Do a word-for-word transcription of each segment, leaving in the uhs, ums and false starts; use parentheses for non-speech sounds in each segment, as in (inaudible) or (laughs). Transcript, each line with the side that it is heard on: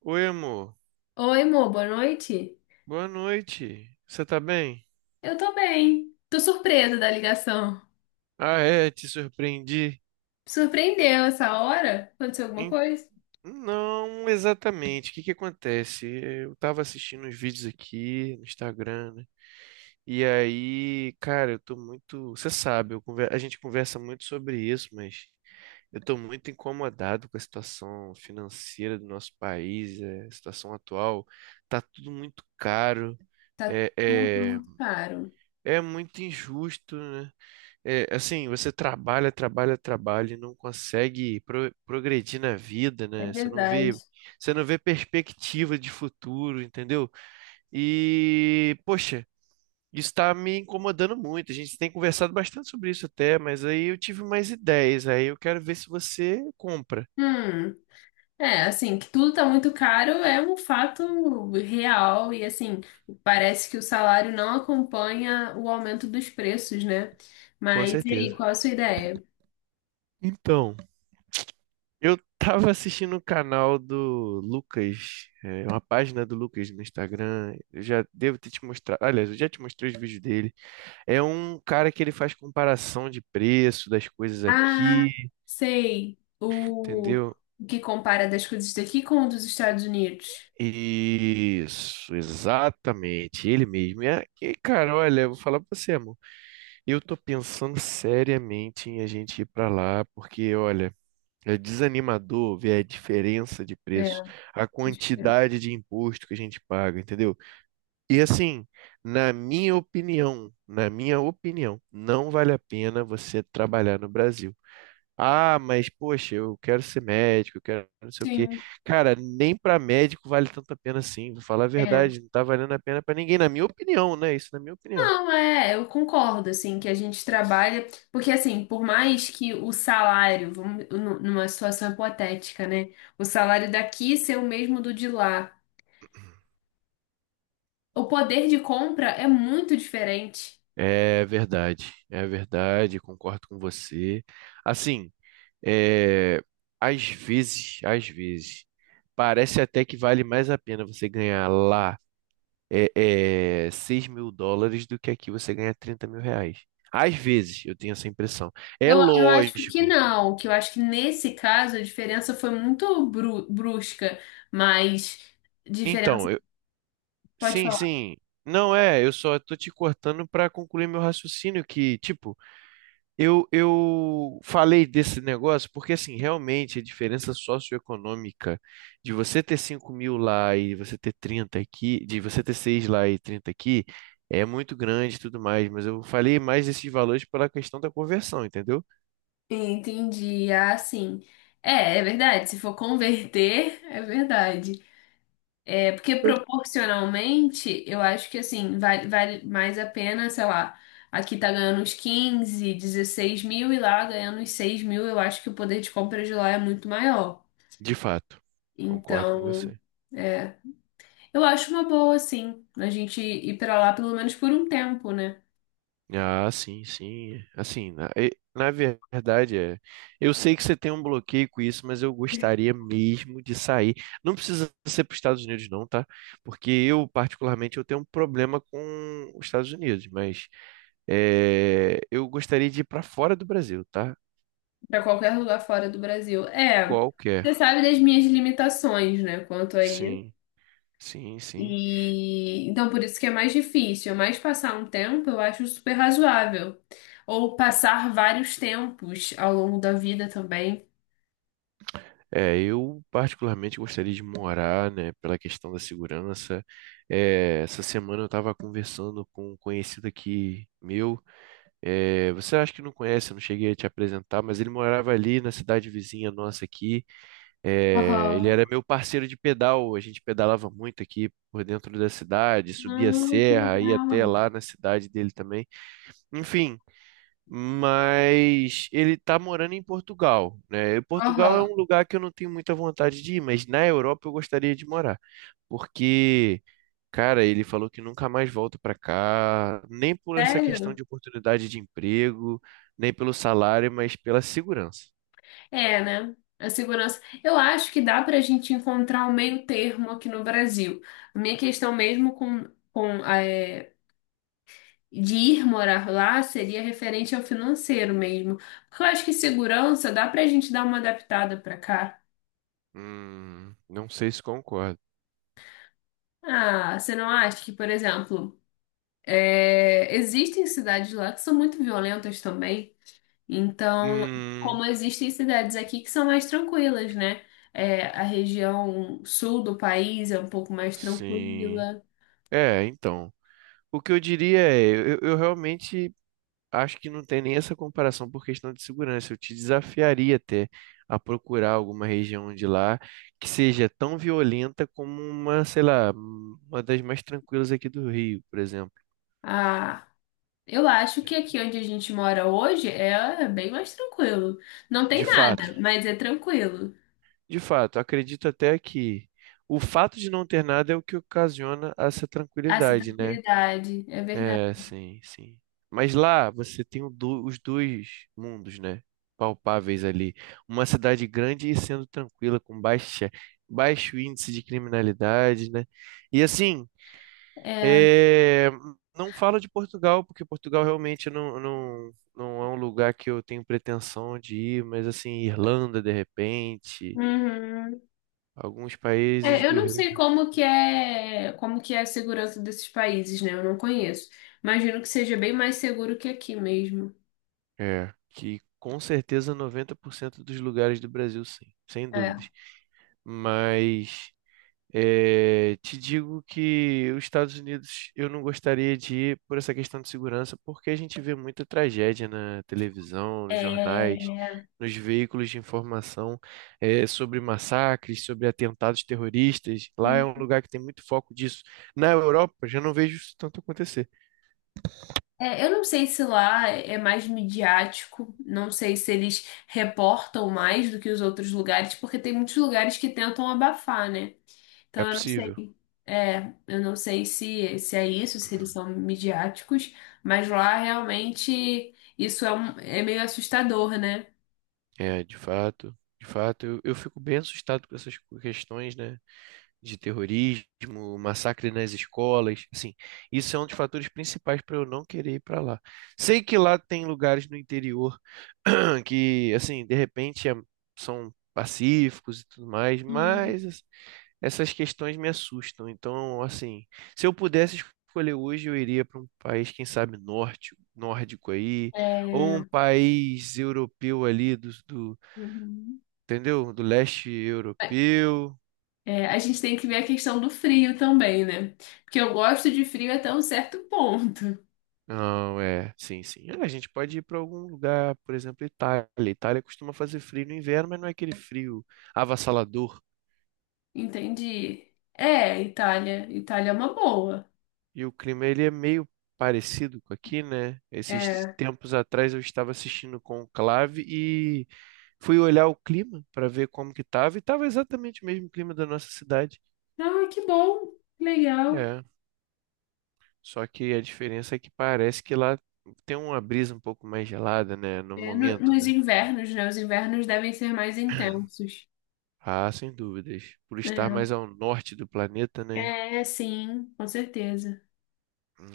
right: Oi, amor.
left: Oi, amor, boa noite.
right: Boa noite. Você tá bem?
left: Eu tô bem. Tô surpresa da ligação.
right: Ah, é, te surpreendi.
left: Surpreendeu essa hora? Aconteceu alguma
right: Em-
left: coisa?
right: Não exatamente. O que que acontece? Eu tava assistindo uns vídeos aqui no Instagram, né? E aí, cara, eu tô muito. Você sabe, eu conver- a gente conversa muito sobre isso, mas eu tô muito incomodado com a situação financeira do nosso país, é, a situação atual. Tá tudo muito caro.
left: Tá
right: É,
left: tudo
right: é,
left: muito caro.
right: é muito injusto, né? É, assim, você trabalha, trabalha, trabalha e não consegue pro- progredir na vida,
left: É
right: né? Você não
left: verdade.
right: vê, você não vê perspectiva de futuro, entendeu? E, poxa, isso está me incomodando muito. A gente tem conversado bastante sobre isso até, mas aí eu tive mais ideias, aí eu quero ver se você compra,
left: Hum, É, assim, que tudo tá muito caro é um fato real e, assim, parece que o salário não acompanha o aumento dos preços, né?
right: com
left: Mas e aí,
right: certeza.
left: qual a sua ideia?
right: Então, eu tava assistindo o canal do Lucas, é, uma página do Lucas no Instagram. Eu já devo ter te mostrado, aliás, eu já te mostrei os vídeos dele. É um cara que ele faz comparação de preço das coisas
left: Ah,
right: aqui,
left: sei. O
right: entendeu?
left: o que compara das coisas daqui com o dos Estados Unidos.
right: Isso, exatamente, ele mesmo. E, a- e, cara, olha, eu vou falar pra você, amor. Eu tô pensando seriamente em a gente ir pra lá, porque, olha, é desanimador ver a diferença de preço, a
left: É.
right: quantidade de imposto que a gente paga, entendeu? E assim, na minha opinião, na minha opinião, não vale a pena você trabalhar no Brasil. Ah, mas poxa, eu quero ser médico, eu quero não sei o quê.
left: Sim.
right: Cara, nem para médico vale tanto a pena assim, vou falar a
left: É.
right: verdade, não tá valendo a pena para ninguém, na minha opinião, né? Isso na minha opinião.
left: Não, é, eu concordo, assim, que a gente trabalha, porque assim, por mais que o salário, vamos, nu- numa situação hipotética, né? O salário daqui ser o mesmo do de lá, o poder de compra é muito diferente.
right: É verdade, é verdade, concordo com você. Assim, é, às vezes, às vezes, parece até que vale mais a pena você ganhar lá é, é, seis mil dólares mil dólares do que aqui você ganhar trinta mil reais. Às vezes, eu tenho essa impressão. É
left: Eu, eu acho que
right: lógico.
left: não, que eu acho que nesse caso a diferença foi muito bru- brusca, mas diferença,
right: Então, eu,
left: pode
right: sim,
left: falar.
right: sim. Não é, eu só tô te cortando para concluir meu raciocínio que, tipo, eu eu falei desse negócio porque assim, realmente a diferença socioeconômica de você ter cinco mil lá e você ter trinta aqui, de você ter seis lá e trinta aqui, é muito grande e tudo mais, mas eu falei mais desses valores pela questão da conversão, entendeu?
left: Entendi, ah, sim. É, é verdade, se for converter, é verdade. É porque proporcionalmente, eu acho que assim, vale, vale mais a pena, sei lá, aqui tá ganhando uns quinze, dezesseis mil e lá ganhando uns seis mil, eu acho que o poder de compra de lá é muito maior.
right: De fato. Concordo com
left: Então,
right: você.
left: é. Eu acho uma boa, assim, a gente ir pra lá pelo menos por um tempo, né?
right: Ah, sim, sim. Assim, na, e- na verdade, é. Eu sei que você tem um bloqueio com isso, mas eu gostaria mesmo de sair. Não precisa ser para os Estados Unidos, não, tá? Porque eu, particularmente, eu tenho um problema com os Estados Unidos, mas é, eu gostaria de ir para fora do Brasil, tá?
left: Pra qualquer lugar fora do Brasil. É,
right: Qualquer.
left: você sabe das minhas limitações, né? Quanto aí.
right: Sim, sim, sim.
left: E então por isso que é mais difícil, mas passar um tempo eu acho super razoável. Ou passar vários tempos ao longo da vida também.
right: É, eu particularmente gostaria de morar, né, pela questão da segurança. É, essa semana eu estava conversando com um conhecido aqui meu. É, você acha que não conhece, eu não cheguei a te apresentar, mas ele morava ali na cidade vizinha nossa aqui. É, ele
left: Aham.
right: era meu parceiro de pedal, a gente pedalava muito aqui por dentro da cidade, subia a
left: Ah, que
right: serra, ia até
left: legal.
right: lá na cidade dele também. Enfim, mas ele tá morando em Portugal, né? E Portugal é
left: Aham.
right: um lugar que eu não tenho muita vontade de ir, mas na Europa eu gostaria de morar, porque, cara, ele falou que nunca mais volta para cá, nem por essa questão
left: Sério?
right: de oportunidade de emprego, nem pelo salário, mas pela segurança.
left: É, né? A segurança. Eu acho que dá pra gente encontrar um meio termo aqui no Brasil. A minha questão mesmo com, com é, de ir morar lá seria referente ao financeiro mesmo. Porque eu acho que segurança dá pra gente dar uma adaptada pra cá.
right: Hum, não sei se concordo.
left: Ah, você não acha que, por exemplo, é, existem cidades lá que são muito violentas também? Então,
right: Hum,
left: como existem cidades aqui que são mais tranquilas, né? É, a região sul do país é um pouco mais
right: sim.
left: tranquila.
right: É, então. O que eu diria é, eu, eu realmente acho que não tem nem essa comparação por questão de segurança. Eu te desafiaria até a procurar alguma região de lá que seja tão violenta como uma, sei lá, uma das mais tranquilas aqui do Rio, por exemplo.
left: Ah, eu acho que aqui onde a gente mora hoje é é bem mais tranquilo. Não
right: De
left: tem
right: fato,
left: nada, mas é tranquilo.
right: de fato, acredito até que o fato de não ter nada é o que ocasiona essa
left: Essa
right: tranquilidade, né?
left: tranquilidade, é verdade.
right: É, sim, sim. Mas lá você tem o do- os dois mundos, né? Palpáveis ali. Uma cidade grande e sendo tranquila, com baixa, baixo índice de criminalidade, né? E assim, é, não falo de Portugal, porque Portugal realmente não, não, não é um lugar que eu tenho pretensão de ir, mas assim, Irlanda, de repente,
left: Uhum.
right: alguns países
left: É, eu
right: do
left: não
right: Reino.
left: sei como que é, como que é a segurança desses países, né? Eu não conheço. Imagino que seja bem mais seguro que aqui mesmo.
right: É, que com certeza noventa por cento dos lugares do Brasil, sim, sem dúvida.
left: É.
right: Mas eh, te digo que os Estados Unidos eu não gostaria de ir por essa questão de segurança, porque a gente vê muita tragédia na televisão, nos jornais,
left: É,
right: nos veículos de informação eh, sobre massacres, sobre atentados terroristas. Lá é um
left: sim.
right: lugar que tem muito foco disso. Na Europa já não vejo isso tanto acontecer.
left: É, eu não sei se lá é mais midiático, não sei se eles reportam mais do que os outros lugares, porque tem muitos lugares que tentam abafar, né?
right: É
left: Então eu não
right: possível,
left: sei. É, eu não sei se, se é isso, se eles são midiáticos, mas lá realmente isso é, um- é meio assustador, né?
right: é de fato. De fato, eu, eu fico bem assustado com essas questões, né? De terrorismo, massacre nas escolas, assim, isso é um dos fatores principais para eu não querer ir para lá. Sei que lá tem lugares no interior (clears throat) que, assim, de repente é- são pacíficos e tudo mais, mas es- essas questões me assustam. Então, assim, se eu pudesse escolher hoje, eu iria para um país, quem sabe, norte, nórdico aí, ou
left: É,
right: um país europeu ali do, do,
left: uhum.
right: entendeu? Do leste europeu.
left: É, a gente tem que ver a questão do frio também, né? Porque eu gosto de frio até um certo ponto. (laughs)
right: Não, é, sim, sim. Ah, a gente pode ir para algum lugar, por exemplo, Itália. Itália costuma fazer frio no inverno, mas não é aquele frio avassalador.
left: Entendi. É, Itália. Itália é uma boa.
right: E o clima ele é meio parecido com aqui, né? Esses
left: É.
right: tempos atrás eu estava assistindo Conclave e fui olhar o clima para ver como que tava e tava exatamente o mesmo clima da nossa cidade.
left: Ah, que bom. Legal.
right: É, só que a diferença é que parece que lá tem uma brisa um pouco mais gelada, né? No
left: É, no-
right: momento,
left: nos
right: né?
left: invernos, né? Os invernos devem ser mais intensos.
right: Ah, sem dúvidas. Por estar mais ao norte do planeta, né?
left: É, é sim, com certeza.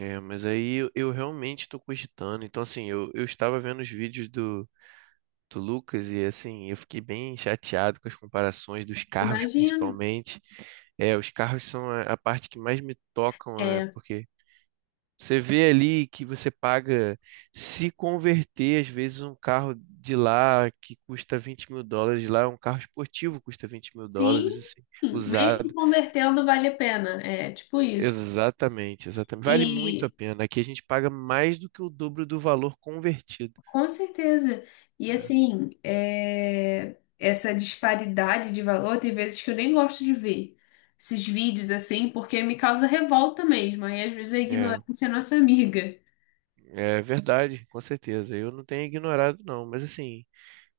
right: É, mas aí eu, eu realmente estou cogitando. Então, assim, eu, eu estava vendo os vídeos do, do Lucas e, assim, eu fiquei bem chateado com as comparações dos carros,
left: Imagino.
right: principalmente. É, os carros são a, a parte que mais me tocam, né?
left: É,
right: Porque você vê ali que você paga, se converter, às vezes, um carro de lá que custa vinte mil dólares, lá é um carro esportivo custa vinte mil
left: sim.
right: dólares, assim,
left: Mesmo
right: usado.
left: convertendo, vale a pena. É tipo isso.
right: Exatamente, exatamente. Vale muito a
left: E
right: pena. Aqui a gente paga mais do que o dobro do valor convertido.
left: com certeza. E
right: Né?
left: assim, é, essa disparidade de valor tem vezes que eu nem gosto de ver esses vídeos assim, porque me causa revolta mesmo. Aí às vezes a
right: É,
left: ignorância é nossa amiga.
right: é verdade, com certeza. Eu não tenho ignorado, não. Mas assim,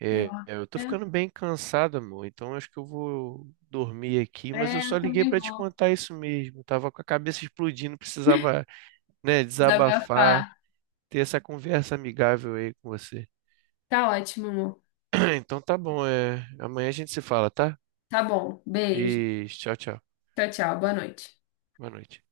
right: é, é, eu tô
left: É, é,
right: ficando bem cansado, amor. Então acho que eu vou dormir aqui. Mas eu
left: é,
right: só
left: eu
right: liguei
left: também
right: pra te
left: vou
right: contar isso mesmo. Tava com a cabeça explodindo, precisava, né,
left: desabafar.
right: desabafar, ter essa conversa amigável aí com você.
left: Tá ótimo, amor.
right: (clears throat) Então tá bom. É, amanhã a gente se fala, tá?
left: Tá bom. Beijo.
right: Beijo, tchau, tchau.
left: Tchau, tchau. Boa noite.
right: Boa noite.